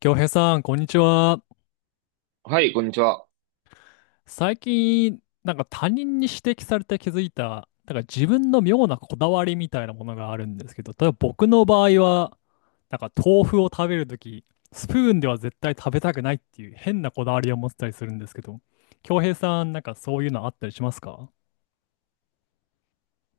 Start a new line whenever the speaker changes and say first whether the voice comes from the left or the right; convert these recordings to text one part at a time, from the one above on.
left: 京平さん、こんにちは。
right: はい、こんにちは。
left: 最近、他人に指摘されて気づいた、自分の妙なこだわりみたいなものがあるんですけど、例えば僕の場合は、豆腐を食べるとき、スプーンでは絶対食べたくないっていう変なこだわりを持ってたりするんですけど、京平さん、そういうのあったりしますか？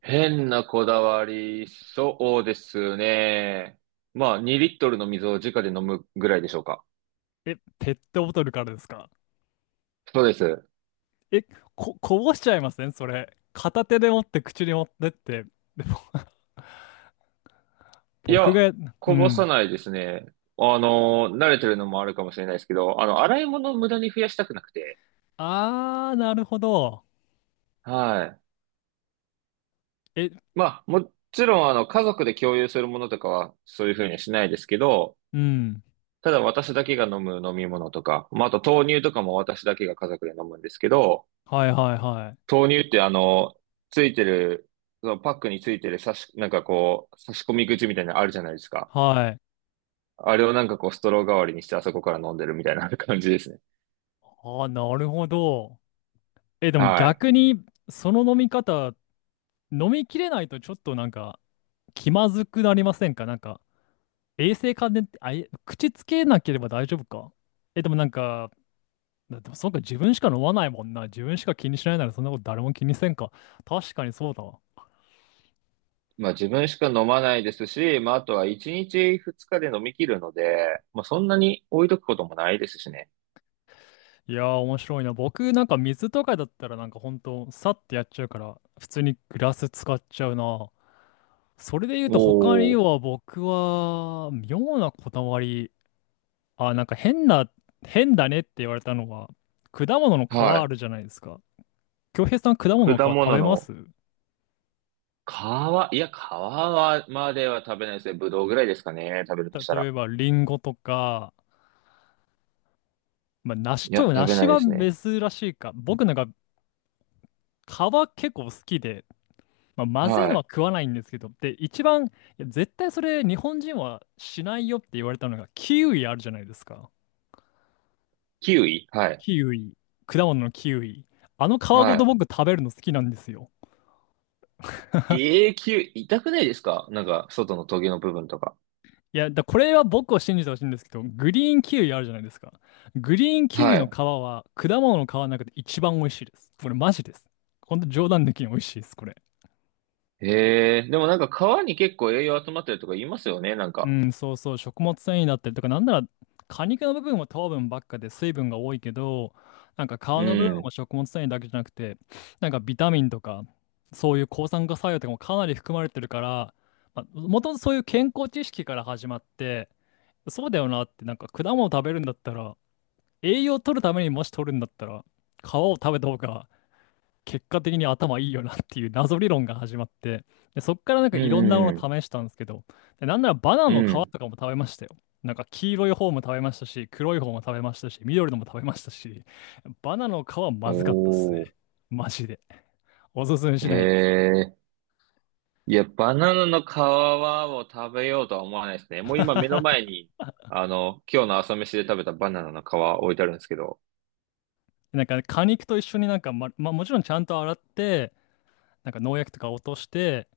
right: 変なこだわり、そうですね。まあ、2リットルの水を直で飲むぐらいでしょうか。
left: え、ペットボトルからですか？
right: そうです。
left: え、こぼしちゃいませんそれ？片手で持って口に持ってって。でも、
right: い
left: 僕
right: や、
left: が、う
right: こぼさ
left: ん。
right: ないですね。慣れてるのもあるかもしれないですけど、洗い物を無駄に増やしたくなくて。
left: あー、なるほど。
right: はい。
left: え、
right: まあ、もちろん、家族で共有するものとかは、そういうふうにはしないですけど、
left: うん。
right: ただ私だけが飲む飲み物とか、まあ、あと豆乳とかも私だけが家族で飲むんですけど、
left: はいはいはい。
right: 豆乳ってあの、ついてる、そのパックについてる差し、なんかこう、差し込み口みたいなのあるじゃないですか。
left: はい。
right: あれをなんかこう、ストロー代わりにしてあそこから飲んでるみたいな感じですね。
left: ああ、なるほど。え、でも
right: はい。
left: 逆に、その飲み方、飲みきれないとちょっと、気まずくなりませんか？衛生関連って、あ、え口つけなければ大丈夫か？え、でもなんか、だでもそうか、自分しか飲まないもんな。自分しか気にしないならそんなこと誰も気にせんか。確かにそうだわ。
right: まあ自分しか飲まないですし、まああとは1日2日で飲み切るので、まあそんなに置いとくこともないですしね。
left: いやー、面白いな。僕、水とかだったら、ほんと、さってやっちゃうから、普通にグラス使っちゃうな。それで言う
right: お
left: と、他に
right: お。
left: は僕は、妙なこだわり。あ、変だねって言われたのは、果物の皮
right: は
left: あ
right: い。
left: るじゃないですか。京平さん、果物
right: 果
left: の皮
right: 物
left: 食べま
right: の
left: す？
right: 皮、いや、皮はまでは食べないですね。ぶどうぐらいですかね。食べると
left: た、
right: した
left: 例
right: ら。
left: えば、リンゴとか、まあ、
right: いや、食べな
left: 梨
right: いで
left: は
right: すね。
left: 珍しいか。僕、皮結構好きで、まあ、まずい
right: は
left: の
right: い。
left: は食わないんですけど、で、いや絶対それ日本人はしないよって言われたのが、キウイあるじゃないですか。
right: キウイはい。
left: キウイ。果物のキウイ。あの皮ご
right: は
left: と
right: い。
left: 僕食べるの好きなんですよ。
right: 永久、痛くないですかなんか、外のトゲの部分とか。
left: いや、だこれは僕を信じてほしいんですけど、グリーンキウイあるじゃないですか。グリーンキウイ
right: は
left: の
right: い。
left: 皮は果物の皮の中で一番美味しいです。これマジです。ほんと冗談抜きに美味しいです、これ。
right: へえ、でもなんか皮に結構栄養集まってるとか言いますよね、なん
left: う
right: か。
left: ん、そうそう、食物繊維だったりとか、なんなら果肉の部分は糖分ばっかで水分が多いけど、皮の部分
right: うん。
left: も食物繊維だけじゃなくて、ビタミンとか、そういう抗酸化作用とかもかなり含まれてるから、まあ、もともとそういう健康知識から始まって、そうだよなって、果物食べるんだったら、栄養を取るためにもし取るんだったら、皮を食べた方が結果的に頭いいよなっていう謎理論が始まって、で、そっからなんか
right: う
left: いろんな
right: ん
left: も
right: うん
left: の試したんですけど、で、なんならバナナ
right: う
left: の皮
right: ん。う
left: と
right: ん。
left: かも食べましたよ。なんか黄色い方も食べましたし、黒い方も食べましたし、緑のも食べましたし、バナナの皮はまずかったっすね。
right: おー。
left: マジで。おすすめ
right: へ
left: しないです。
right: え。いや、バナナの皮を食べようとは思わないですね。もう今目の前 に、今日の朝飯で食べたバナナの皮置いてあるんですけど。
left: なんかね果肉と一緒にまあもちろんちゃんと洗って、農薬とか落として、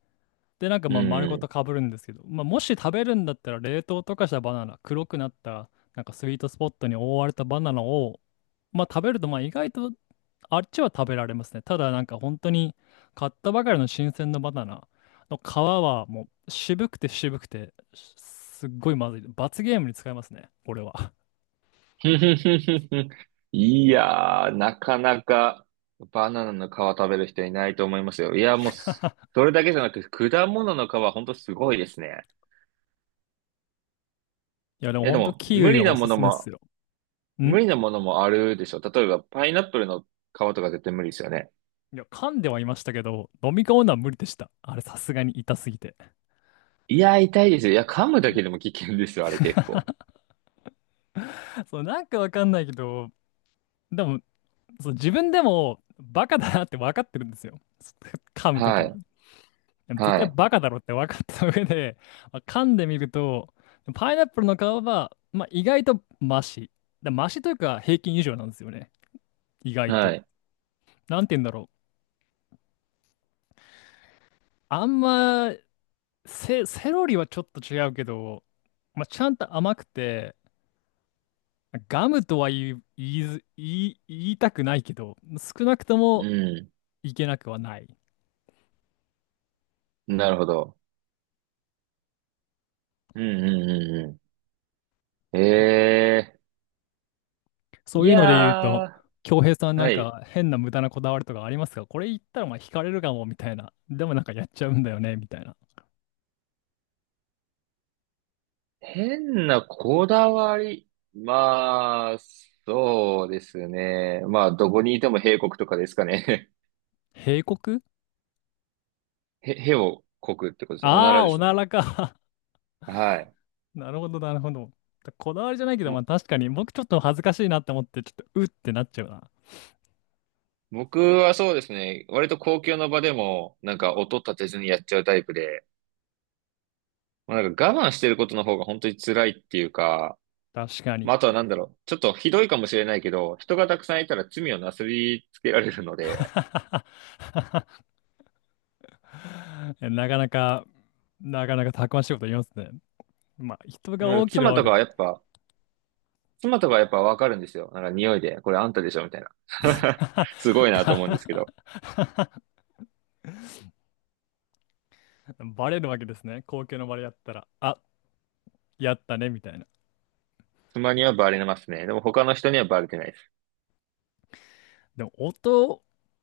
left: で、なんか
right: う
left: まあ丸ごと
right: ん。
left: かぶるんですけど、まあ、もし食べるんだったら冷凍とかしたバナナ、黒くなったスイートスポットに覆われたバナナを、まあ、食べるとまあ意外とあっちは食べられますね。ただ本当に買ったばかりの新鮮なバナナの皮はもう渋くて渋くてすっごいまずい。罰ゲームに使いますね、俺は。
right: いやー、なかなかバナナの皮食べる人いないと思いますよ。いや、もうす、それだけじゃなく、果物の皮ほんとすごいですね。
left: いやでも
right: いや、で
left: 本当
right: も、
left: キウイはおすすめっすよ。
right: 無
left: ん、
right: 理なものもあるでしょ。例えば、パイナップルの皮とか絶対無理ですよね。
left: いや噛んではいましたけど、飲み込むのは無理でした。あれさすがに痛すぎて。
right: いや、痛いですよ。いや、噛むだけでも危険ですよ、あれ結構。
left: そう、なんかわかんないけど、でもそう、自分でもバカだなって分かってるんですよ。噛むとき
right: は
left: に。
right: い、
left: でも絶
right: は
left: 対
right: い、
left: バカだろって分かった上で、まあ噛んでみると、パイナップルの皮は、まあ、意外とマシ。だマシというか平均以上なんですよね。意外
right: は
left: と。
right: い。
left: なんて言うんだろう。あんま、セロリはちょっと違うけど、まあ、ちゃんと甘くて、ガムとは言い、言いず、言い、言いたくないけど、少なくとも
right: う
left: いけなくはない。
right: ん、なるほど。うん、うん、うん、うん。ええー、
left: そ
right: い
left: ういうので言う
right: や
left: と、
right: ー、
left: 恭平さん
right: はい。
left: 変な無駄なこだわりとかありますか？これ言ったらまあ惹かれるかもみたいな。でもなんかやっちゃうんだよねみたいな。
right: 変なこだわり。まあ、そうですね。まあ、どこにいても兵国とかですかね。
left: 警告？
right: へをこくってことですね。おな
left: ああ
right: ら
left: ー、
right: で
left: お
right: すね。
left: ならか。
right: はい。
left: なるほど、なるほど。こだわりじゃないけど、まあ
right: も
left: 確かに僕ちょっと恥ずかしいなって思って、ちょっとうってなっちゃうな。
right: 僕はそうですね。割と公共の場でも、なんか音立てずにやっちゃうタイプで、まあ、なんか我慢してることの方が本当に辛いっていうか、
left: 確かに。
right: まあ、あとはなんだろう。ちょっとひどいかもしれないけど、人がたくさんいたら罪をなすりつけられるの で、
left: なかなかなかなかたくましいこと言いますね。まあ、人
right: で
left: が
right: もなん
left: 多
right: か
left: ければ多い
right: 妻とかやっぱわかるんですよ。なんか匂いで、これあんたでしょみたいな。すごいなと思うんで
left: か？
right: すけど。
left: バレるわけですね。公共の場でやったら、あ、やったね、みたいな。
right: 妻にはバレますね。でも他の人にはバレてないです。
left: でも、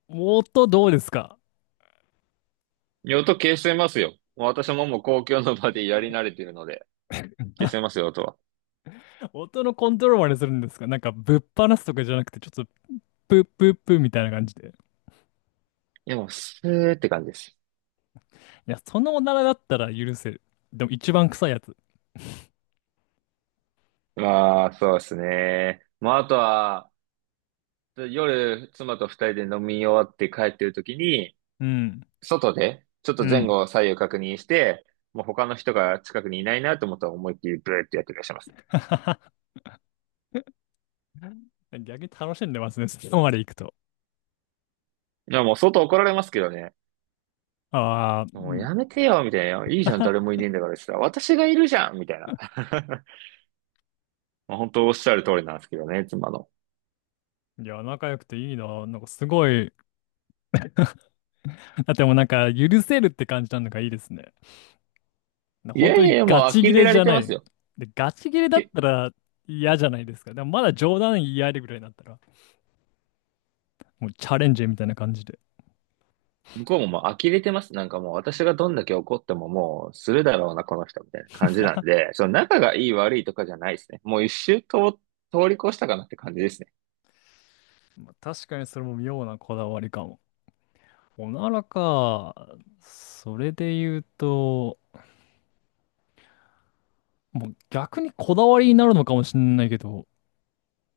left: 音どうですか？
right: 音消してますよ。もう私ももう公共の場でやり慣れてるので、消してますよ、音は。
left: 音のコントロールまでするんですか？なんか、ぶっ放すとかじゃなくて、ちょっと、プップップッみたいな感じで。
right: いや、もうスーって感じです。
left: いや、そのおならだったら許せる。でも、一番臭いやつ。
right: まあ、そうですね。まあ、あとは、夜、妻と二人で飲み終わって帰ってる時に、
left: うん、
right: 外で、ちょっ
left: う
right: と前
left: ん。
right: 後左右確認して、もう他の人が近くにいないなと思ったら思いっきりブーってやってらっしゃいますね。
left: 逆に楽しんでますね、そこまで行くと。
right: いや、もう外怒られますけどね。
left: ああ、う
right: もう
left: ん。
right: やめてよ、みたいな。いいじゃん、誰 もいねえんだからしたら、私がいるじゃん、みたいな。まあ本当おっしゃる通りなんですけどね、妻の。
left: いや、仲良くていいな。なんかすごい。だってもう許せるって感じなのがいいですね。
right: い
left: 本
right: や
left: 当
right: いや
left: に
right: いや、も
left: ガ
right: う
left: チ
right: 呆
left: ギ
right: れ
left: レ
right: ら
left: じ
right: れ
left: ゃ
right: て
left: な
right: ます
left: い。
right: よ。
left: で、ガチギレだっ
right: き
left: たら嫌じゃないですか。でもまだ冗談言い合えるぐらいだったら、もうチャレンジみたいな感じで。
right: 向こうももう呆れてます。なんかもう私がどんだけ怒ってももうするだろうな、この人、みたいな感じなんで、その仲がいい悪いとかじゃないですね。もう一周と通り越したかなって感じですね。
left: 確かにそれも妙なこだわりかも。おならか。それで言うと、もう逆にこだわりになるのかもしれないけど、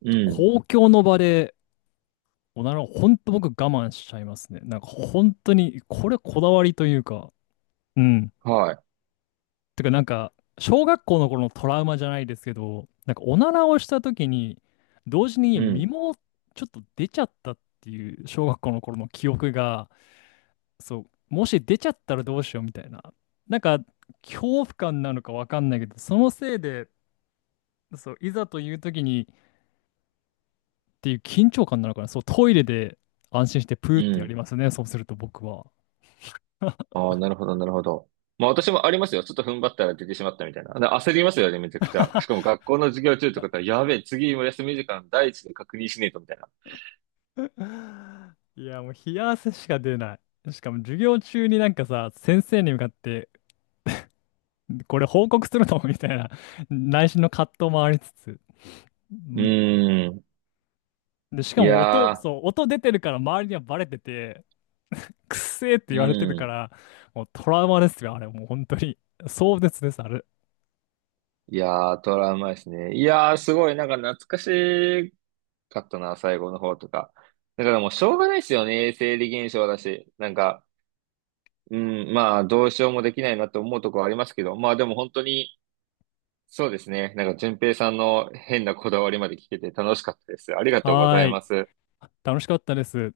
right: うん。
left: 公共の場でおならを本当僕我慢しちゃいますね。なんか本当に、これこだわりというか、うん。
right: は
left: てか小学校の頃のトラウマじゃないですけど、おならをした時に、同時
right: い。
left: に
right: う
left: 身
right: ん。
left: もちょっと出ちゃったっていう小学校の頃の記憶が、そう、もし出ちゃったらどうしようみたいな。なんか、恐怖感なのかわかんないけど、そのせいで、そう、いざという時にっていう緊張感なのかな。そう、トイレで安心してプー
right: う
left: ってや
right: ん。
left: りますね。そうすると僕は。
right: ああ、なるほど、なるほど。まあ私もありますよ。ちょっと踏ん張ったら出てしまったみたいな。で焦りますよね、めちゃくちゃ。しかも 学校の授業中とかだったら、やべえ、次も休み時間第一で確認しねえと、みたいな。
left: いや、もう冷や汗しか出ない。しかも授業中になんかさ、先生に向かってこれ報告するのみたいな内心の葛藤もありつつ。う
right: う
left: ん。
right: ーん。
left: で、しか
right: い
left: も音、
right: やー、
left: そう、音出てるから周りにはバレてて、くっせーって
right: う
left: 言われてるか
right: ん。
left: ら、もうトラウマですよ、あれ。もう本当に。壮絶です、あれ。
right: いやー、トラウマですね。いやー、すごい、なんか懐かしかったな、最後の方とか。だからもうしょうがないですよね、生理現象だし。なんか、うん、まあ、どうしようもできないなと思うところありますけど、まあでも本当に、そうですね。なんか、淳平さんの変なこだわりまで聞けて楽しかったです。ありがとうご
left: は
right: ざ
left: ー
right: い
left: い。
right: ます。
left: 楽しかったです。